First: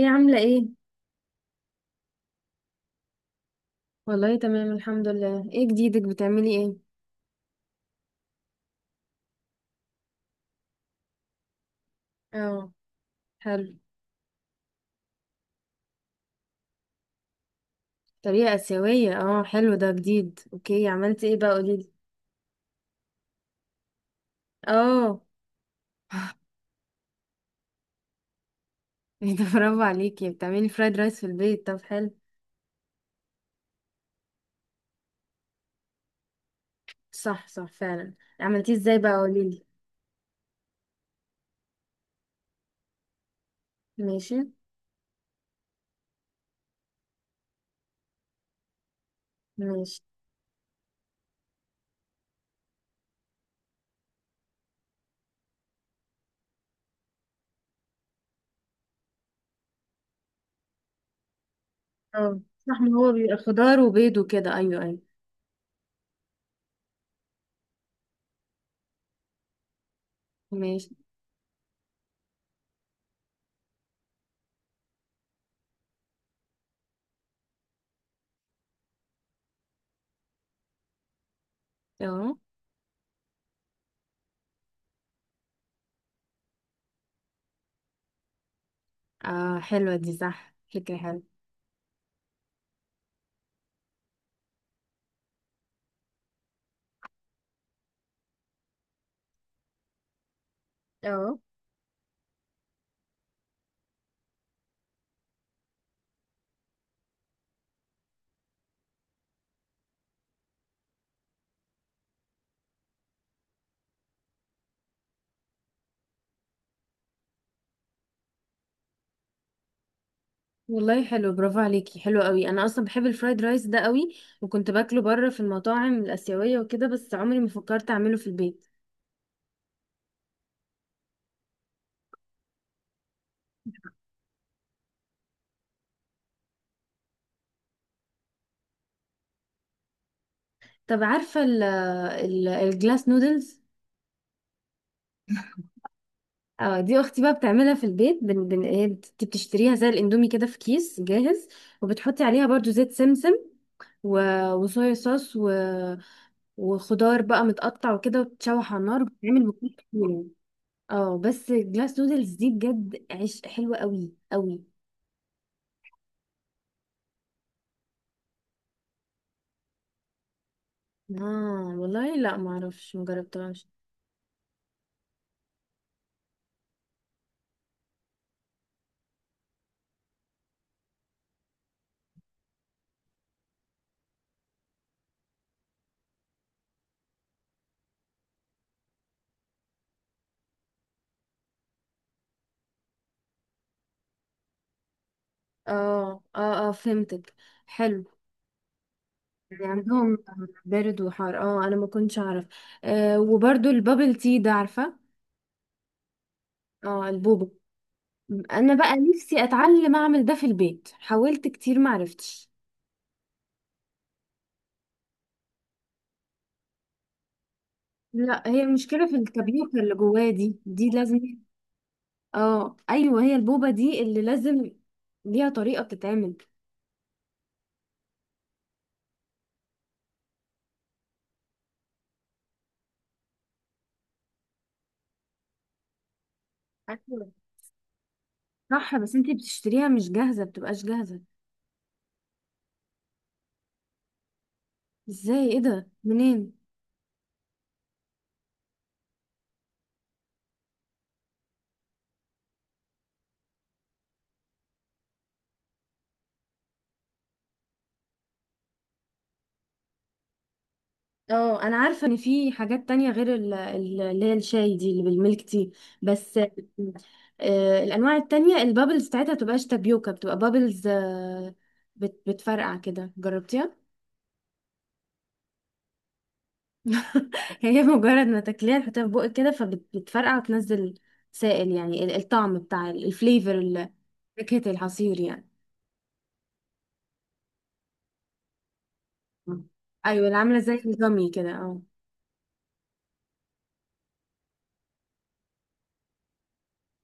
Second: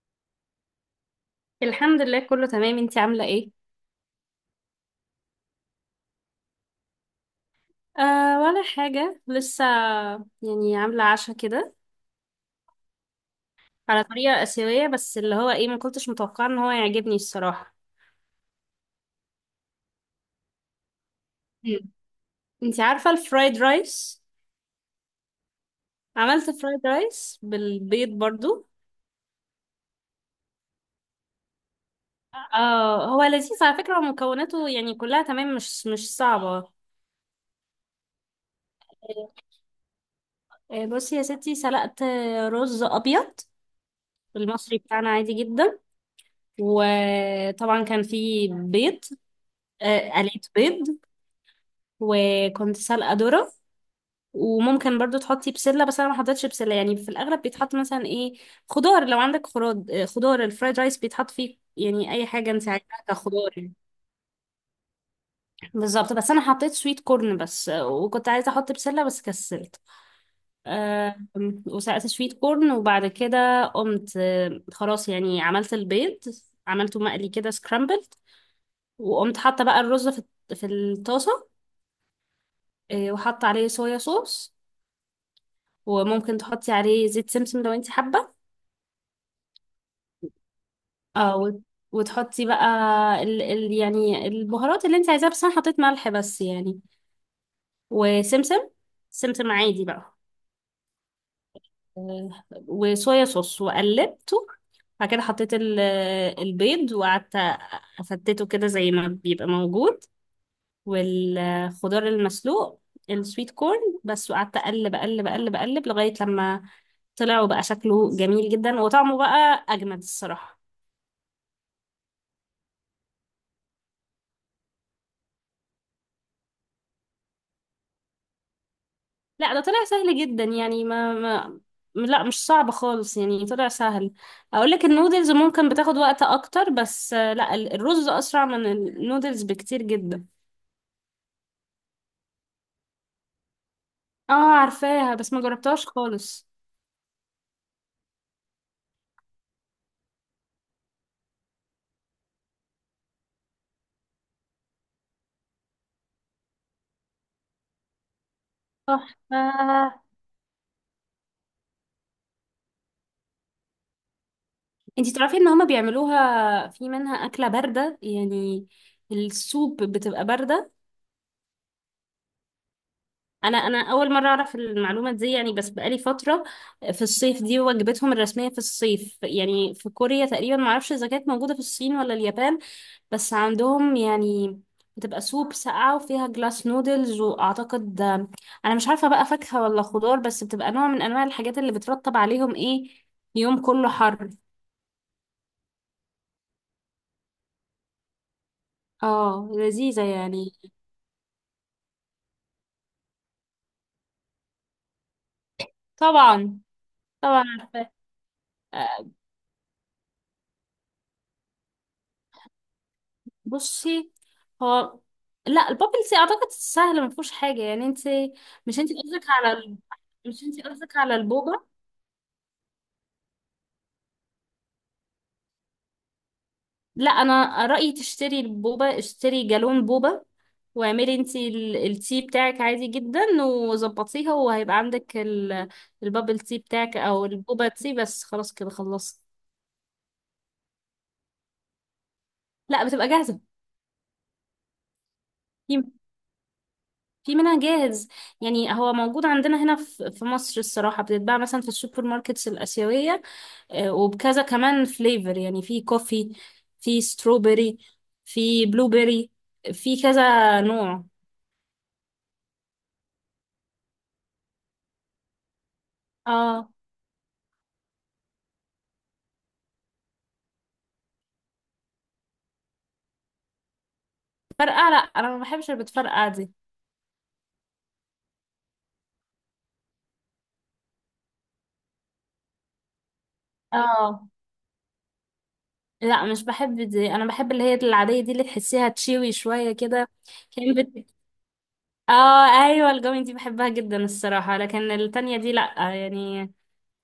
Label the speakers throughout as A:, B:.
A: ايه عاملة ايه؟
B: الحمد لله، كله تمام. انتي عاملة ايه؟
A: والله تمام الحمد لله. ايه جديدك، بتعملي ايه؟
B: آه، ولا حاجة لسه. يعني عاملة عشاء كده
A: اه، حلو.
B: على طريقة آسيوية، بس اللي هو ايه، ما كنتش متوقعة ان هو يعجبني الصراحة.
A: طريقة آسيوية، اه حلو، ده جديد، اوكي. عملتي ايه بقى،
B: مم.
A: قوليلي؟
B: انتي عارفة الفرايد رايس؟
A: اه.
B: عملت فرايد رايس بالبيض برضو.
A: ايه ده، برافو عليكي، بتعملي فرايد رايس في البيت؟ طب حلو.
B: اه، هو لذيذ على فكرة، ومكوناته يعني كلها تمام، مش صعبة.
A: صح صح فعلا. عملتيه ازاي بقى، قوليلي؟
B: بصي يا ستي، سلقت رز أبيض،
A: ماشي.
B: المصري بتاعنا، عادي جدا. وطبعا كان فيه بيض.
A: ماشي.
B: قليت بيض، وكنت سلقة ذرة. وممكن برضو تحطي بسلة، بس انا ما حطيتش بسلة. يعني في الاغلب بيتحط مثلا ايه، خضار. لو عندك خراد خضار، الفرايد رايس بيتحط فيه يعني اي
A: اه
B: حاجة انت
A: صح، ما
B: عايزاها
A: هو بيبقى
B: كخضار يعني.
A: خضار وبيض وكده، ايوه ايوه.
B: بالظبط. بس انا حطيت سويت كورن بس، وكنت عايزة احط بسلة بس كسلت.
A: ماشي.
B: أه. وسلقت سويت كورن، وبعد كده قمت، خلاص، يعني عملت البيض. عملته مقلي كده، سكرامبل. وقمت حاطة بقى الرز في الطاسة.
A: اه
B: وحاطة عليه صويا صوص. وممكن تحطي عليه زيت سمسم لو انت حابة.
A: اه، حلوة دي، صح، فكرة حلوة.
B: اه. وتحطي بقى ال يعني البهارات اللي انت عايزاها، بس انا حطيت ملح بس يعني، وسمسم. سمسم عادي بقى.
A: اه
B: آه، وصويا صوص، وقلبته. بعد كده حطيت البيض، وقعدت افتته كده زي ما بيبقى موجود. والخضار المسلوق، السويت كورن بس. وقعدت اقلب اقلب اقلب اقلب لغاية لما طلع، وبقى شكله جميل جدا، وطعمه بقى اجمد الصراحة.
A: والله حلو، برافو عليكي، حلو قوي. انا اصلا بحب الفرايد رايس ده قوي، وكنت باكله بره في المطاعم الاسيويه وكده، بس عمري ما فكرت اعمله في البيت.
B: لا، ده طلع سهل جدا. يعني ما لا، مش صعب خالص، يعني طلع سهل. اقول لك، النودلز ممكن بتاخد وقت اكتر، بس لا، الرز اسرع من النودلز بكتير جدا.
A: طب عارفه ال الجلاس نودلز؟
B: اه، عارفاها بس ما جربتهاش خالص.
A: اه. دي اختي بقى بتعملها في البيت، بن بن، هي بتشتريها زي الاندومي كده في كيس جاهز، وبتحطي عليها برضو زيت سمسم، و وصويا صوص، و وخضار بقى متقطع وكده، وتتشوح على النار، بتعمل بكل
B: تحفة.
A: كتير. اه بس، جلاس نودلز دي بجد عيش حلوه قوي قوي.
B: انتي تعرفي ان هما بيعملوها في منها اكلة باردة يعني، السوب بتبقى باردة.
A: اه والله، لا، ما اعرفش،
B: انا
A: مجربتهاش.
B: انا اول مره اعرف المعلومه دي يعني، بس بقالي فتره. في الصيف دي وجبتهم الرسميه في الصيف، يعني في كوريا تقريبا. ما اعرفش اذا كانت موجوده في الصين ولا اليابان، بس عندهم يعني. بتبقى سوب ساقعه وفيها جلاس نودلز، واعتقد انا مش عارفه بقى فاكهه ولا خضار، بس بتبقى نوع من انواع الحاجات اللي بترطب عليهم ايه، يوم كله حر.
A: اه اه اه، فهمتك. حلو.
B: اه،
A: يعني
B: لذيذه
A: عندهم
B: يعني.
A: بارد وحار، اه انا ما كنتش اعرف. وبرضو البابل تي ده، عارفه؟
B: طبعا.
A: اه،
B: طبعا
A: البوبو.
B: عارفه.
A: انا بقى نفسي اتعلم اعمل ده في البيت، حاولت كتير ما عرفتش.
B: بصي، هو، لا، البابلز اعتقد سهل ما فيهوش حاجه يعني انت.
A: لا، هي
B: مش انت
A: المشكله في
B: قصدك على ال...
A: الكبيوتر اللي جواه،
B: مش
A: دي
B: انت
A: دي
B: قصدك على
A: لازم.
B: البوبا؟
A: اه ايوه، هي البوبه دي اللي لازم ليها طريقه بتتعمل.
B: لا، انا رايي تشتري البوبا، اشتري جالون بوبا واعملي انت التي بتاعك عادي جدا وظبطيها، وهيبقى عندك البابل تي بتاعك او
A: أيوة.
B: البوبا تي، بس خلاص كده
A: صح بس،
B: خلصت.
A: انتي بتشتريها مش جاهزه، بتبقاش جاهزه؟
B: لا، بتبقى جاهزه.
A: ازاي؟ ايه
B: في
A: ده؟ منين؟
B: منها جاهز. يعني هو موجود عندنا هنا في مصر الصراحه، بتتباع مثلا في السوبر ماركتس الاسيويه. وبكذا كمان فليفر، يعني في كوفي، في ستروبري، في بلوبري، في كذا نوع.
A: اه انا عارفه ان في حاجات تانية غير اللي هي الشاي دي، اللي بالميلك تي بس.
B: اه،
A: الانواع التانية البابلز بتاعتها بتبقاش تابيوكا، بتبقى بابلز، بتفرقع كده، جربتيها؟
B: فرقعة. لا، انا ما بحبش اللي بتفرقع دي.
A: هي مجرد ما تاكليها، تحطيها في بقك كده فبتفرقع وتنزل سائل، يعني الطعم بتاع الفليفر،
B: اه،
A: فاكهة العصير يعني.
B: لا، مش بحب دي. انا بحب اللي هي العادية دي، اللي تحسيها تشيوي شوية كده.
A: ايوه، اللي عامله زي
B: كان بت...
A: الجامي كده، اه.
B: اه، ايوه، الجوين دي بحبها جدا الصراحة، لكن التانية دي لا يعني.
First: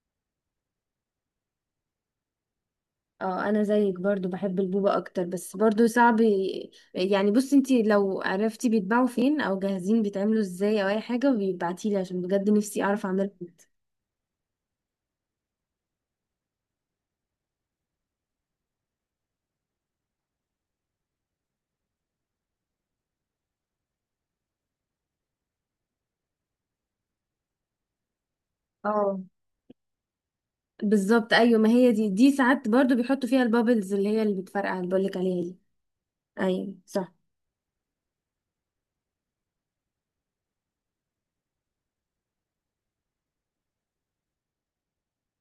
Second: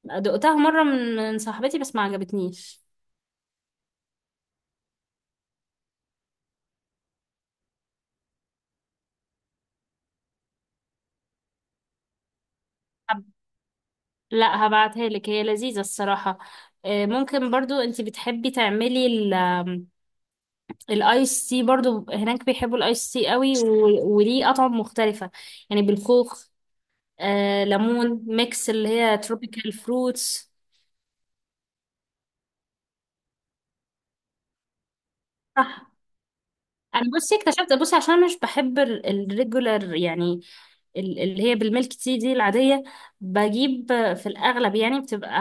B: دقتها مرة من صاحبتي، بس ما عجبتنيش.
A: اه، انا زيك برضو بحب البوبة اكتر، بس برضو صعب يعني. بصي انتي لو عرفتي بيتباعوا فين، او جاهزين بيتعملوا ازاي، او اي حاجة بيبعتيلي، عشان بجد نفسي اعرف اعملها.
B: لا، هبعتها لك، هي لذيذة الصراحة. ممكن برضو انت بتحبي تعملي ال- آم، الايس تي برضو، هناك بيحبوا الايس تي قوي، وليه اطعم مختلفة، يعني بالخوخ، ليمون ميكس، اللي هي
A: اه
B: تروبيكال فروتس.
A: بالظبط، ايوه، ما هي دي ساعات برضو بيحطوا فيها البابلز، اللي هي اللي بتفرقع، اللي بقولك عليها دي.
B: صح.
A: ايوه
B: انا
A: صح.
B: بصي اكتشفت، بصي عشان أنا مش بحب الريجولر يعني، اللي هي بالميلك تي دي العادية، بجيب في الأغلب يعني، بتبقى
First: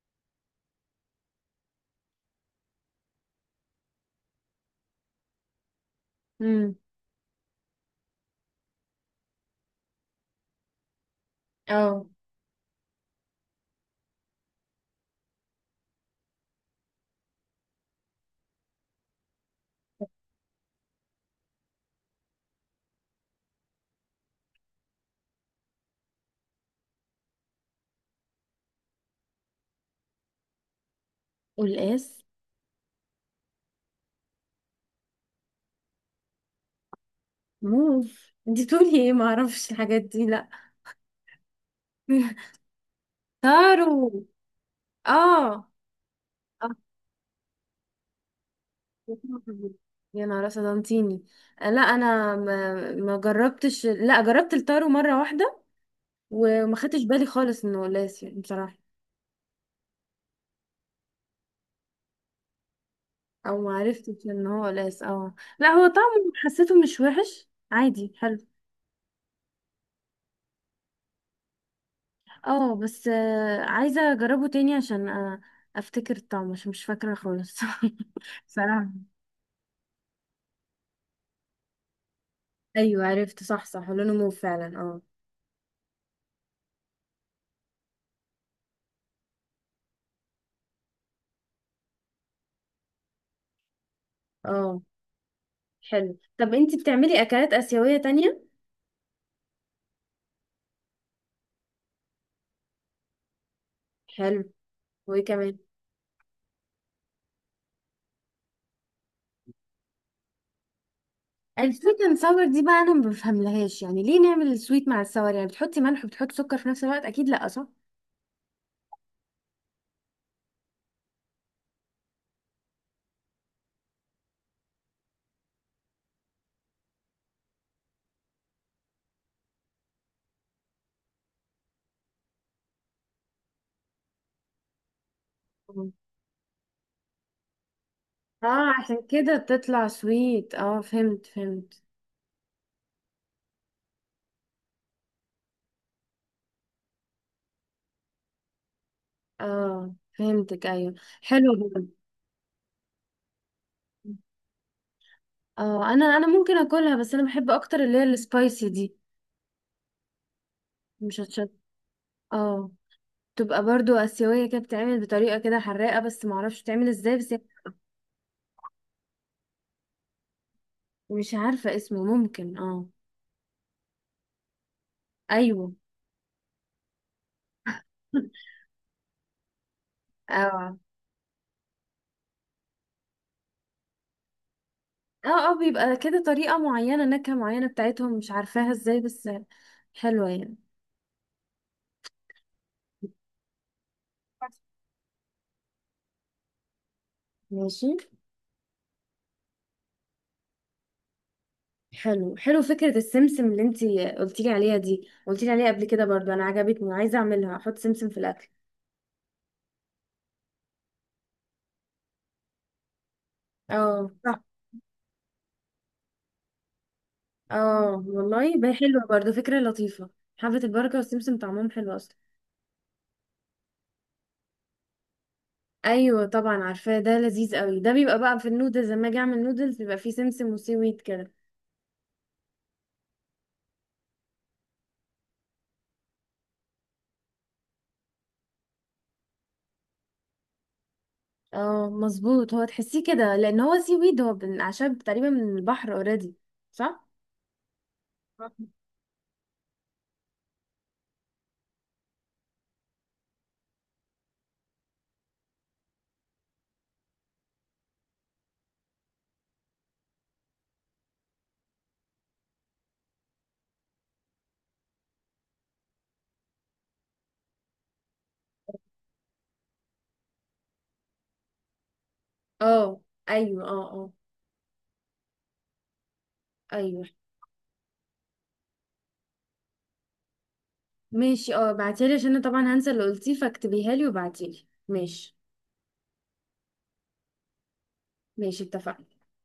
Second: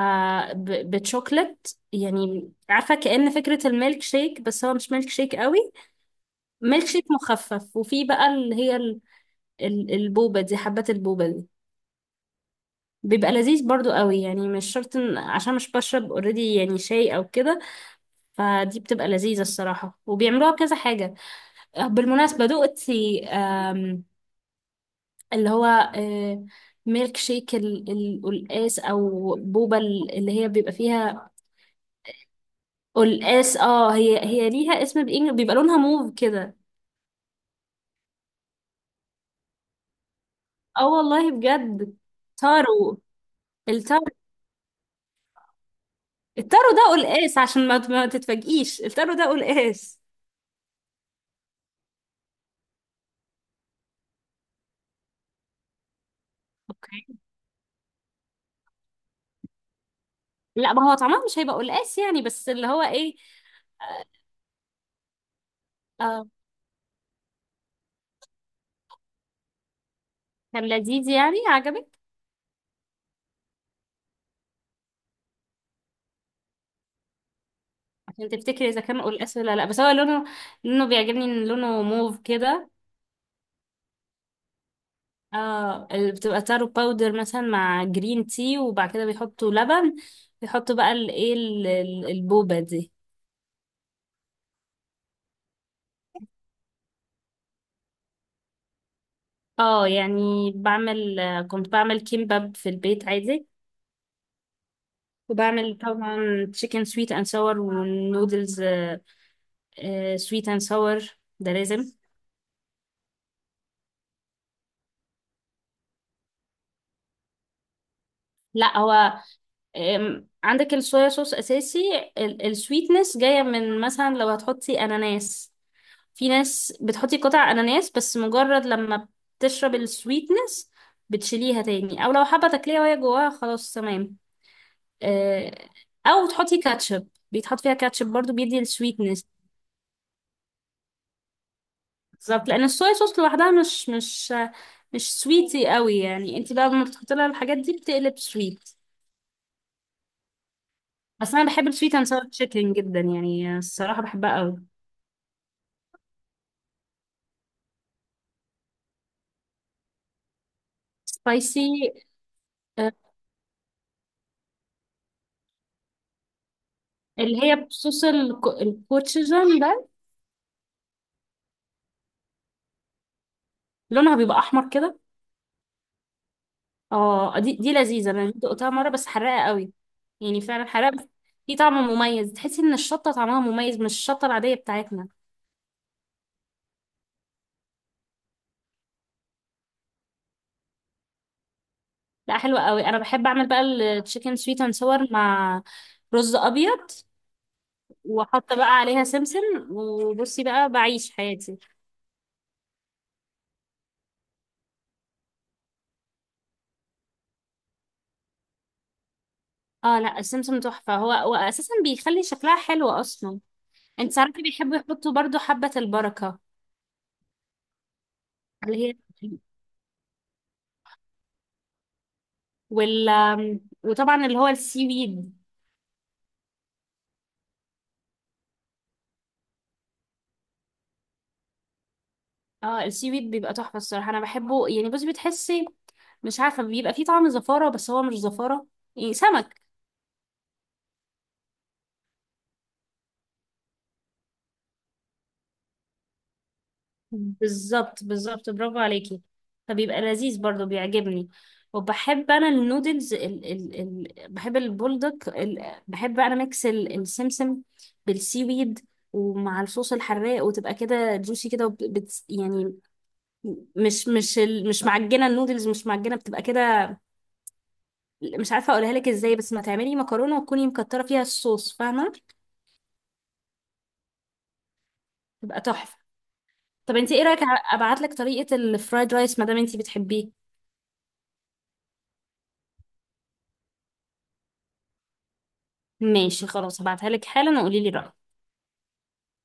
B: بتشوكلت، يعني عارفة كأن فكرة الميلك شيك، بس هو مش ميلك شيك قوي،
A: امم.
B: ميلك شيك مخفف. وفي بقى اللي هي البوبة دي، حبات البوبة دي،
A: اه،
B: بيبقى لذيذ برضو قوي، يعني مش شرط عشان مش بشرب اوريدي يعني شاي او كده، فدي بتبقى لذيذة الصراحة، وبيعملوها بكذا حاجة. بالمناسبة، دقتي اللي هو ميلك شيك القلقاس، او بوبة اللي هي بيبقى فيها
A: والقاس.
B: قلقاس؟ اه، هي ليها اسم بإنجلش، بيبقى لونها موف كده.
A: موف؟ انتي بتقولي ايه؟ ما اعرفش الحاجات دي، لا.
B: اه والله بجد. تارو.
A: تارو.
B: التارو.
A: اه. اه
B: التارو ده قلقاس، عشان ما تتفاجئيش، التارو ده قلقاس.
A: يا نهار اسود انتيني. لا انا ما جربتش. لا، جربت التارو مره واحده، وما خدتش
B: اوكي.
A: بالي خالص انه قلاس يعني بصراحه.
B: لا، ما هو طعمها مش هيبقى قلقاس يعني، بس اللي هو ايه.
A: او ما
B: آه.
A: عرفتش ان هو قلاس. اه، لا هو
B: آه،
A: طعمه حسيته مش وحش، عادي، حلو.
B: كان لذيذ يعني، عجبك
A: اه بس، عايزه اجربه تاني عشان افتكر الطعم، عشان مش فاكره خالص.
B: عشان تفتكري اذا
A: بصراحه.
B: كان قلقاس ولا لا. بس هو لونه، لونه بيعجبني، ان لونه موف كده.
A: ايوه عرفت، صح صح، لونه مو فعلا، اه.
B: اه، بتبقى تارو باودر مثلا مع جرين تي، وبعد كده بيحطوا لبن، بيحطوا بقى الايه البوبة دي.
A: اه حلو. طب انتي بتعملي اكلات اسيويه تانية؟
B: اه، يعني بعمل، كنت بعمل كيمباب في البيت عادي.
A: حلو. وايه كمان؟
B: وبعمل طبعا تشيكن سويت اند ساور والنودلز. سويت اند ساور ده لازم.
A: السويت ساور دي بقى انا ما بفهملهاش، يعني ليه نعمل السويت مع الساور؟ يعني بتحطي ملح وبتحطي سكر في نفس الوقت؟ اكيد لا، صح؟
B: لا، هو عندك الصويا صوص اساسي، السويتنس جايه من مثلا لو هتحطي اناناس، في ناس بتحطي قطع اناناس، بس مجرد لما بتشرب السويتنس بتشيليها تاني، او لو حابه تاكليها وهي جواها خلاص تمام. آه،
A: مم.
B: او تحطي كاتشب، بيتحط فيها كاتشب برضو بيدي
A: اه عشان
B: السويتنس.
A: كده تطلع سويت، اه فهمت فهمت.
B: بالظبط. لان الصويا صوص لوحدها مش مش سويتي قوي، يعني انت بقى لما بتحطي لها الحاجات دي بتقلب سويت.
A: اه فهمتك، ايوه.
B: بس انا
A: حلو
B: بحب
A: جدا.
B: السويت اند ساور تشيكن جدا يعني الصراحه، بحبها قوي.
A: اه، انا ممكن اكلها، بس انا بحب اكتر اللي هي السبايسي دي، مش هتشط.
B: سبايسي.
A: اه.
B: آه،
A: تبقى برضو اسيويه كده، بتتعمل بطريقه كده حراقه، بس ما اعرفش بتتعمل ازاي بس.
B: اللي هي بصوص الكوتشيجن ده،
A: مش عارفه اسمه، ممكن، اه.
B: لونها بيبقى احمر كده.
A: ايوه.
B: اه، دي لذيذه، انا دقتها مره بس حراقه قوي، يعني فعلا
A: اه
B: حراقه بس. دي طعم مميز، تحسي ان الشطه طعمها مميز، مش الشطه العاديه بتاعتنا.
A: اه اه، بيبقى كده طريقة معينة، نكهة معينة بتاعتهم، مش عارفاها ازاي، بس حلوة يعني.
B: لا، حلوه قوي. انا بحب اعمل بقى التشيكن سويت اند ساور مع رز ابيض،
A: ماشي.
B: واحط بقى عليها سمسم، وبصي بقى بعيش حياتي.
A: حلو حلو، فكرة السمسم اللي انتي قلتيلي عليها دي، قلتيلي عليها قبل كده برضو، انا عجبتني، عايزة اعملها، احط سمسم في الاكل.
B: اه، لا، السمسم تحفة، هو واساسا بيخلي شكلها حلو اصلا.
A: اه
B: انت
A: صح.
B: عارفة بيحبوا يحطوا برضو حبة البركة،
A: اه والله بقى
B: اللي هي،
A: حلوة، برضو فكرة لطيفة. حبة البركة والسمسم طعمهم حلو اصلا.
B: وال وطبعا اللي هو السي ويد.
A: ايوه طبعا عارفاه، ده لذيذ قوي. ده بيبقى بقى في النودلز، لما اجي اعمل نودلز بيبقى فيه سمسم وسي ويت كده.
B: اه، السي ويد بيبقى تحفة الصراحة، انا بحبه. يعني بصي بتحسي مش عارفة، بيبقى فيه طعم زفارة، بس هو مش زفارة يعني سمك.
A: اه مظبوط، هو تحسيه كده لان هو سي ويد، هو من اعشاب تقريبا من البحر اوريدي. صح.
B: بالظبط، بالظبط، برافو عليكي. فبيبقى لذيذ برضو، بيعجبني. وبحب انا النودلز ال ال ال بحب البولدك ال بحب انا ميكس السمسم بالسي ويد، ومع الصوص الحراق، وتبقى كده جوسي كده، وب- بت يعني مش معجنه. النودلز مش معجنه، بتبقى كده مش عارفه اقولها لك ازاي، بس ما تعملي مكرونه وتكوني مكتره فيها الصوص، فاهمه؟
A: اه ايوه، اه اه،
B: تبقى تحفه. طب
A: ايوه.
B: انت ايه رايك؟ ابعت لك طريقه الفرايد رايس ما دام انت بتحبيه؟
A: ماشي. اه بعتيلي، عشان انا طبعا هنسى اللي قلتيه، فاكتبيها لي وبعتيلي، ماشي؟
B: ماشي خلاص، هبعتها لك حالا، وقولي لي رأيك.
A: ماشي، اتفقنا.